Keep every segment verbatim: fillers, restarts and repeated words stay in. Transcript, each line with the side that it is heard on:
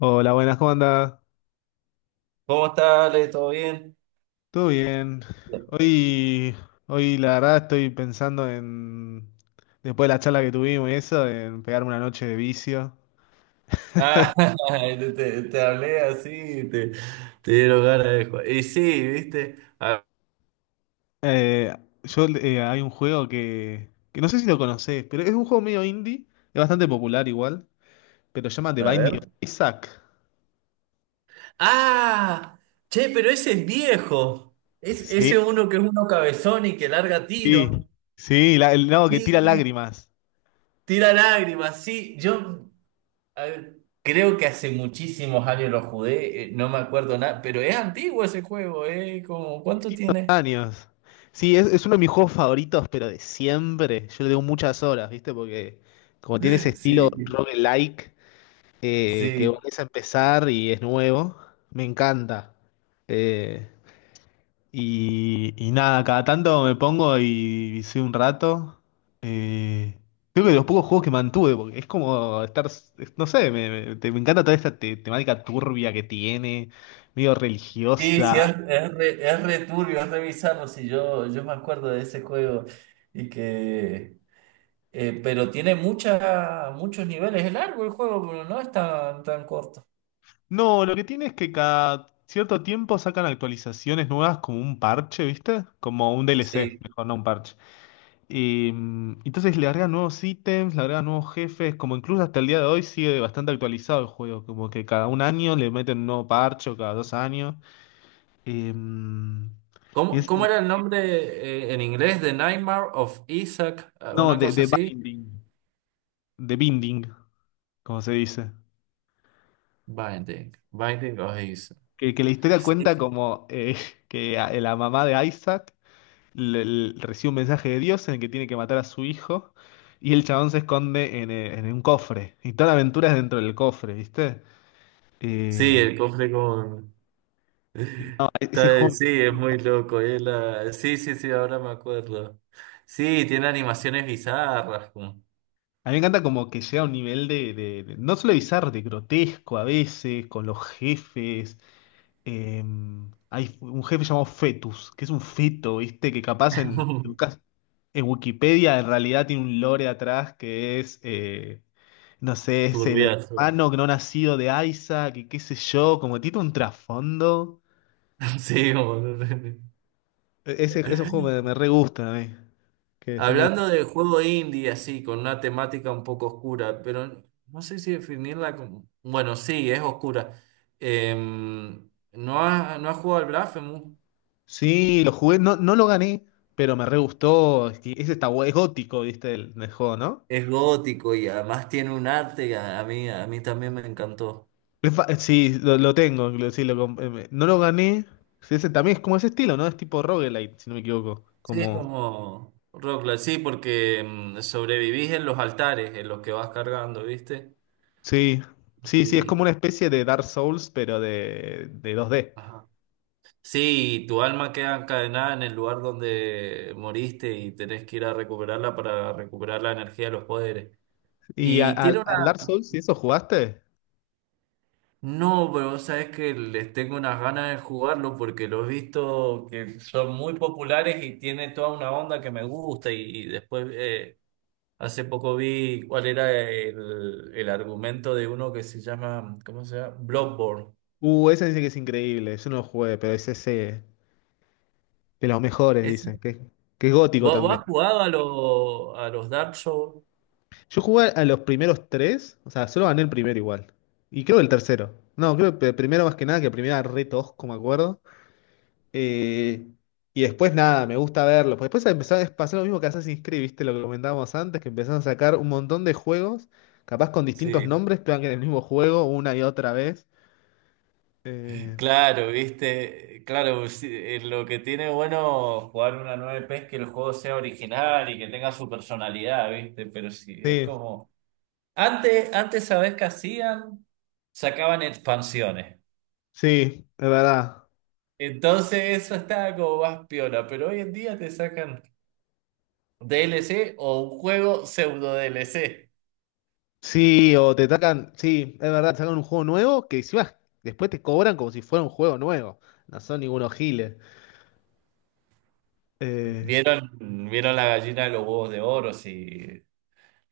left: Hola, buenas, ¿cómo andás?
right: ¿Cómo estás, Ale? ¿Todo bien?
left: ¿Todo bien? Hoy, hoy la verdad estoy pensando en, después de la charla que tuvimos y eso, en pegarme una noche de vicio.
right: Ah, te, te- te hablé así, te, te dieron ganas de jugar. Y sí, ¿viste? A,
left: Eh, yo, eh, hay un juego que, que no sé si lo conocés, pero es un juego medio indie, es bastante popular igual, pero se llama The
right: a
left: Binding
right: ver.
left: of Isaac.
right: ¡Ah! Che, pero ese es viejo. Es, ese
left: Sí,
right: uno que es uno cabezón y que larga
left: sí,
right: tiro.
left: sí, la- el lado que tira
right: Sí,
left: lágrimas.
right: tira lágrimas, sí. Yo a ver, creo que hace muchísimos años lo jugué, eh, no me acuerdo nada, pero es antiguo ese juego, ¿eh? Como, ¿cuánto tiene?
left: Años. Sí, es, es uno de mis juegos favoritos, pero de siempre. Yo le doy muchas horas, ¿viste? Porque como tiene ese estilo
right: Sí,
left: roguelike, eh, que
right: sí.
left: volvés a empezar y es nuevo, me encanta. Eh, y, y nada, cada tanto me pongo y visé un rato. Eh, creo que de los pocos juegos que mantuve, porque es como estar, es- no sé, me, me- te- me encanta toda esta te- temática turbia que tiene, medio
right: Sí, sí, es,
left: religiosa.
right: es re, es re turbio, es re bizarro, sí, yo, yo me acuerdo de ese juego y que... eh, pero tiene mucha, muchos niveles, es largo el juego, pero no es tan, tan corto.
left: No, lo que tiene es que cada cierto tiempo sacan actualizaciones nuevas como un parche, ¿viste? Como un D L C,
right: Sí.
left: mejor no un parche. Y, mm, entonces le agregan nuevos ítems, le agregan nuevos jefes, como incluso hasta el día de hoy sigue bastante actualizado el juego, como que cada un año le meten un nuevo parche o cada dos años. Eh, mm, y
right: ¿Cómo,
left: es-
right: cómo era el nombre eh, en inglés? The Nightmare of Isaac, eh,
left: no,
right: una
left: de,
right: cosa
left: de
right: así.
left: binding, de binding, como se dice.
right: Binding, Binding of Isaac.
left: Que, que la historia
right: Sí,
left: cuenta como eh, que a- la mamá de Isaac le- le- recibe un mensaje de Dios en el que tiene que matar a su hijo y el chabón se esconde en, eh, en un cofre. Y toda la aventura es dentro del cofre, ¿viste?
right: sí,
left: Eh,
right: el cofre con...
left: y no, e- ese
right: Está-
left: juego
right: Sí, es
left: me encanta.
right: muy loco. Es la- Sí, sí, sí, ahora me acuerdo. Sí, tiene animaciones bizarras. Como-
left: A mí me encanta como que llega a un nivel de, de- de- no solo bizarro, de grotesco a veces, con los jefes. Eh, Hay un jefe llamado Fetus, que es un feto, ¿viste? Que capaz en, en cas- en Wikipedia en realidad tiene un lore atrás que es, eh, no sé, es el
right: Turbiazo.
left: hermano que no nacido de Isaac, que qué sé yo, como tiene un trasfondo.
right: Sí, boludo.
left: E- Ese, esos juegos me, me re gustan a mí, que son medio...
right: Hablando de juego indie, así, con una temática un poco oscura, pero no sé si definirla como... Bueno, sí, es oscura. Em, ¿no has, no has jugado al Blasphemous?
left: Sí, lo jugué, no, no lo gané, pero me re gustó. Y ese está, bu- es gótico, ¿viste? El, el juego, ¿no?
right: Es gótico y además tiene un arte que a a mí, a mí también me encantó.
left: Es fa- Sí, lo, lo tengo, lo- sí, lo comp- eh, me- no lo gané. Sí, ese también es como ese estilo, ¿no? Es tipo roguelite, si no me equivoco.
right: Sí, es
left: Como.
right: como roguelike, sí, porque em, sobrevivís en los altares en los que vas cargando, ¿viste?
left: Sí, sí, sí, es como
right: Y...
left: una especie de Dark Souls, pero de, de dos D.
right: Ajá. Sí, tu alma queda encadenada en el lugar donde moriste y tenés que ir a recuperarla para recuperar la energía de los poderes.
left: ¿Y a-
right: Y tiene
left: al al
right: una...
left: Dark Souls, si eso jugaste?
right: No, pero vos sabés que les tengo unas ganas de jugarlo porque lo he visto que son muy populares y tiene toda una onda que me gusta y, y después eh, hace poco vi cuál era el, el argumento de uno que se llama, ¿cómo se llama? Bloodborne.
left: Uh, ese dice que es increíble, yo no lo jugué, pero es ese de los mejores,
right: Ese-
left: dicen, que, que es gótico
right: ¿Vos, vos
left: también.
right: has jugado a, los a los Dark Souls?
left: Yo jugué a los primeros tres, o sea, solo gané el primero igual. Y creo que el tercero. No, creo que el primero más que nada, que el primero era re tosco, me acuerdo. Eh, y después nada, me gusta verlo, porque después empezó a pasar lo mismo que Assassin's Creed, ¿viste? Lo que comentábamos antes, que empezaron a sacar un montón de juegos, capaz con distintos
right: Sí.
left: nombres, pero que en el mismo juego una y otra vez. Eh,
right: Claro, viste, claro, sí, eh, lo que tiene bueno jugar una nueve P es que el juego sea original y que tenga su personalidad, viste, pero sí, es
left: sí,
right: como... Antes, antes, ¿sabés qué hacían? Sacaban expansiones.
left: sí, es verdad.
right: Entonces eso estaba como más piola, pero hoy en día te sacan D L C o un juego pseudo D L C.
left: Sí, o te sacan, sí, es verdad, te sacan un juego nuevo que encima después te cobran como si fuera un juego nuevo. No son ningunos giles. Eh,
right: ¿Vieron, vieron la gallina de los huevos de oro? Sí,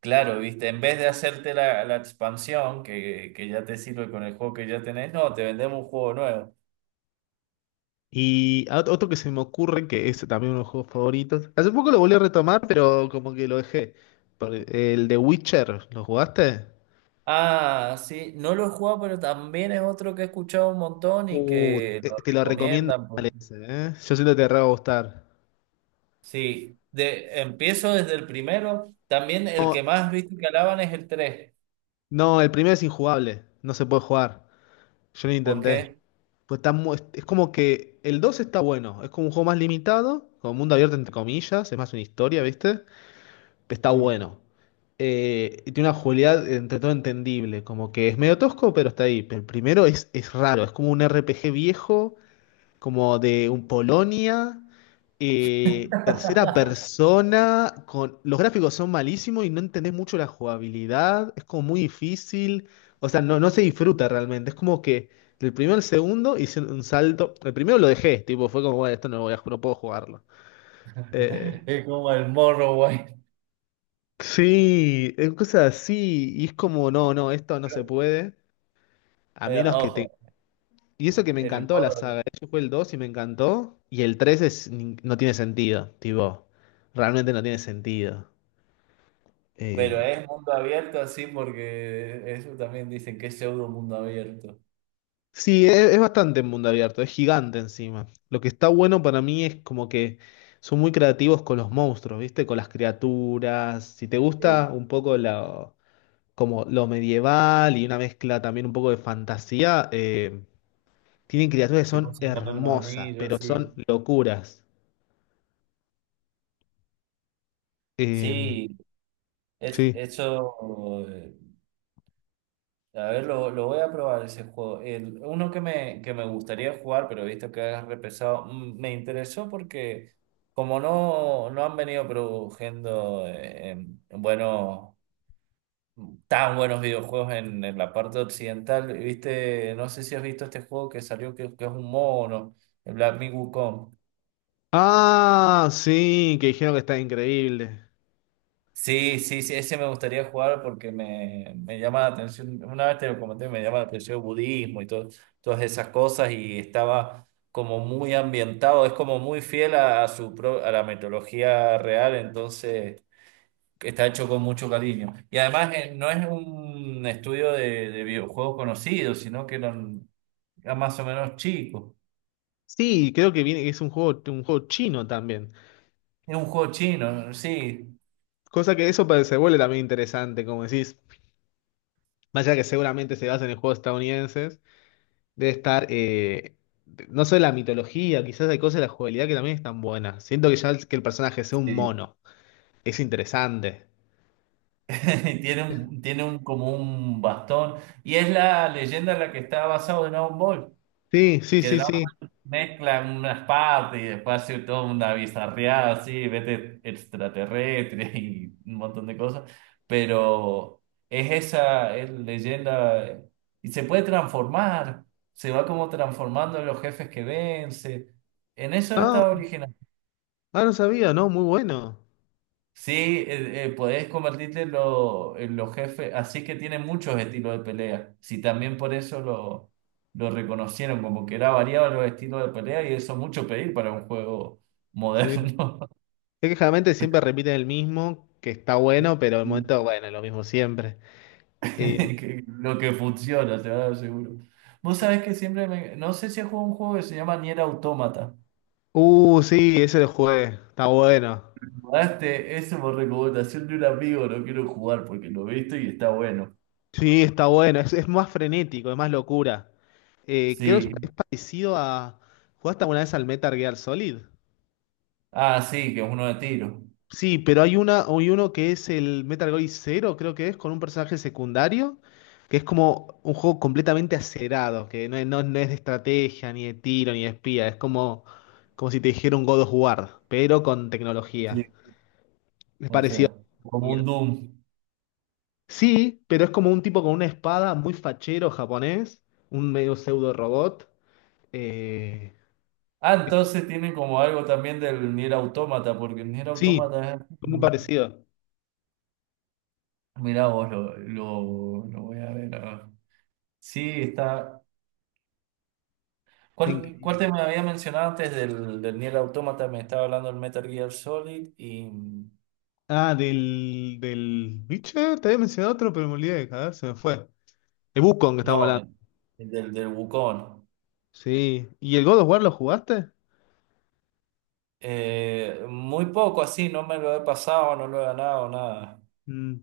right: claro, viste, en vez de hacerte la, la expansión que, que ya te sirve con el juego que ya tenés, no, te vendemos un juego nuevo.
left: Y a- otro que se me ocurre, que es también uno de los juegos favoritos. Hace poco lo volví a retomar, pero como que lo dejé. Por- e-, El de Witcher, ¿lo jugaste?
right: Ah, sí, no lo he jugado, pero también es otro que he escuchado un montón y
left: Uh,
right: que
left: te,
right: lo
left: te lo recomiendo
right: recomiendan. Por-
left: ese, ¿eh? Yo siento que te re va a gustar.
right: Sí, de, empiezo desde el primero. También el
left: No,
right: que más viste que alaban es el tres.
left: no, el primero es injugable, no se puede jugar. Yo lo
right: ¿Por
left: intenté.
right: qué?
left: Pues está mu- es como que el dos está bueno, es como un juego más limitado, como mundo abierto entre comillas, es más una historia, ¿viste? Está
right: Sí.
left: bueno. Eh, y tiene una jugabilidad eh, entre todo entendible, como que es medio tosco, pero está ahí. Pero el primero es, es raro, es como un R P G viejo, como de un Polonia, eh, tercera persona, con... los gráficos son malísimos y no entendés mucho la jugabilidad, es como muy difícil, o sea, no, no se disfruta realmente, es como que del primero al segundo hice un salto, el primero lo dejé, tipo, fue como, bueno, esto no, lo voy a, no puedo jugarlo. Eh,
right: Es como el Morrowind.
left: Sí, es cosas así, y es como, no, no, esto no se puede, a
right: Eh,
left: menos que te...
right: ojo,
left: Y eso que me
right: el
left: encantó la
right: Morrowind.
left: saga, yo jugué el dos y me encantó, y el tres es, nin- no tiene sentido, tipo, realmente no tiene sentido.
right: Pero
left: Eh,
right: es mundo abierto así porque eso también dicen que es pseudo mundo abierto.
left: sí, es, es bastante mundo abierto, es gigante encima. Lo que está bueno para mí es como que son muy creativos con los monstruos, ¿viste? Con las criaturas, si te
right: Sí.
left: gusta un poco la... como lo medieval y una mezcla también un poco de fantasía, eh, tienen criaturas que
right: Tipo
left: son
right: Señor de los
left: hermosas, pero
right: Anillos, sí.
left: son locuras. Eh,
right: Sí, es,
left: sí.
right: eso. Eh, A ver, lo, lo voy a probar ese juego. El- uno que me, que me gustaría jugar, pero he visto que has repesado, mm, me interesó porque como no, no han venido produciendo eh, em, buenos tan buenos videojuegos en, en la parte occidental. Viste, no sé si has visto este juego que salió que, que es un mono, el Black Myth Wukong.
left: Ah, sí, que dijeron que está increíble.
right: Sí, sí, sí, ese me gustaría jugar porque me, me llama la atención. Una vez te lo comenté, me llama la atención el budismo y todo, todas esas cosas. Y estaba como muy ambientado, es como muy fiel a, a su pro- a la mitología real, entonces está hecho con mucho cariño. Y además eh, no es un estudio de, de videojuegos conocido, sino que no. era más o menos chico.
left: Sí, creo que viene, es un juego, un juego chino también.
right: Es un juego chino, sí.
left: Cosa que eso pa- se vuelve también interesante, como decís, más allá que seguramente se basa en juegos estadounidenses, debe estar, eh, no solo la mitología, quizás hay cosas de la jugabilidad que también están buenas. Siento que ya el- que el personaje sea un
right: Sí.
left: mono, es interesante.
right: Tiene un, tiene un, como un bastón. Y es la leyenda en la que está basado en Dragon Ball.
left: Sí, sí,
right: Que
left: sí,
right: Dragon
left: sí.
right: mezcla unas partes y después hace toda una bizarreada así, vete extraterrestre y un montón de cosas. Pero es esa es leyenda. Eh, Y se puede transformar. Se va como transformando en los jefes que vence. En eso
left: Ah,
right: está original.
left: ah, no sabía, no, muy bueno.
right: Sí, eh, eh, podés convertirte en, lo- en los jefes, así que tiene muchos estilos de pelea. Sí, también por eso lo, lo reconocieron, como que era variado los estilos de pelea y eso es mucho pedir para un juego
left: Sí.
right: moderno,
left: Es que generalmente siempre repiten el mismo, que está bueno, pero el
right: Mm.
left: momento, bueno, es lo mismo siempre. Eh,
right: que- lo que funciona, te lo seguro. Vos sabés que siempre me... No sé si he jugado un juego que se llama Nier Automata.
left: uh, sí, ese lo jugué, está bueno.
right: Jugaste eso por recomendación de un amigo, lo quiero jugar porque lo he visto y está bueno.
left: Sí, está bueno, es, es más frenético, es más locura. Eh, creo que es
right: Sí.
left: es parecido a... ¿Jugaste alguna vez al Metal Gear Solid?
right: Ah, sí, que es uno de tiro.
left: Sí, pero hay una, hay uno que es el Metal Gear Zero, creo que es, con un personaje secundario, que es como un juego completamente acerado, que no, es- no, no es de estrategia, ni de tiro, ni de espía, es como, como si te dijera un God of War, pero con tecnología.
right: Sí,
left: Es
right: o
left: parecido
right: sea,
left: a
right: como
left: Nier.
right: un Doom.
left: Sí, pero es como un tipo con una espada muy fachero japonés, un medio pseudo robot. eh,
right: Ah, entonces tienen como algo también del Nier Automata, porque el Nier
left: sí,
right: Automata es...
left: Muy parecido.
right: Mirá vos, lo, lo, lo voy a ver. Ahora. Sí, está...
left: Está
right: ¿Cuál, cuál
left: increíble.
right: te me había mencionado antes del, del Nier Automata? Me estaba hablando del Metal Gear Solid y...
left: Ah, del, del... ¿Viste? Te había mencionado otro, pero me olvidé, joder, se me fue. El Wukong que estamos
right: No,
left: hablando.
right: el el del, del Wukong.
left: Sí. ¿Y el God of War lo jugaste?
right: Eh, muy poco así, no me lo he pasado, no lo he ganado, nada.
left: Mm,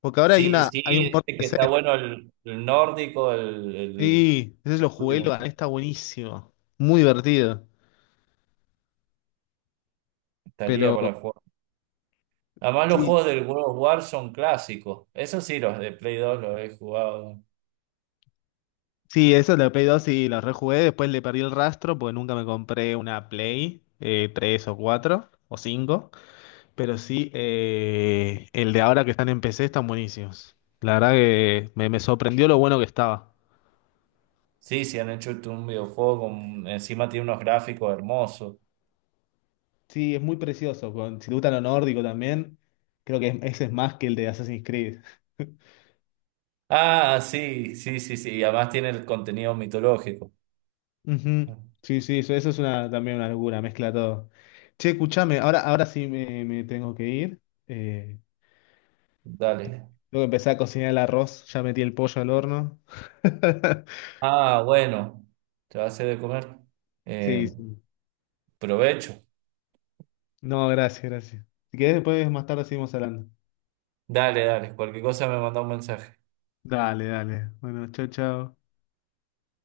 left: Porque ahora hay
right: Sí,
left: una,
right: sí,
left: hay un port de
right: este que
left: P C.
right: está bueno el, el nórdico, el, el
left: Sí, ese lo jugué,
right: último.
left: lo gané, está buenísimo. Muy divertido.
right: Estaría
left: Pero
right: para jugar. Además, los
left: sí,
right: juegos del World of War son clásicos. Eso sí, los de Play dos los he jugado.
left: sí, eso lo Play dos sí lo rejugué, después le perdí el rastro porque nunca me compré una Play eh, tres o cuatro o cinco. Pero sí, eh, el de ahora que están en P C están buenísimos. La verdad que me, me sorprendió lo bueno que estaba.
right: Sí, sí, han hecho este, un videojuego con... Encima tiene unos gráficos hermosos.
left: Sí, es muy precioso. con- Si te gusta lo nórdico también, creo que es- ese es más que el de Assassin's Creed.
right: Ah, sí, sí, sí, sí. y además tiene el contenido mitológico.
left: Ujú. Sí, sí, eso, eso es una, también una locura, mezcla todo. Che, escuchame, ahora, ahora sí me, me tengo que ir. Eh,
right: Dale.
left: Tengo que empezar a cocinar el arroz, ya metí el pollo al horno.
right: Ah, bueno. Te va a hacer de comer.
left: Sí,
right: Eh,
left: sí.
right: provecho.
left: No, gracias, gracias. Si querés, después más tarde seguimos hablando.
right: Dale, dale. Cualquier cosa me manda un mensaje.
left: Dale, dale. Bueno, chao, chao.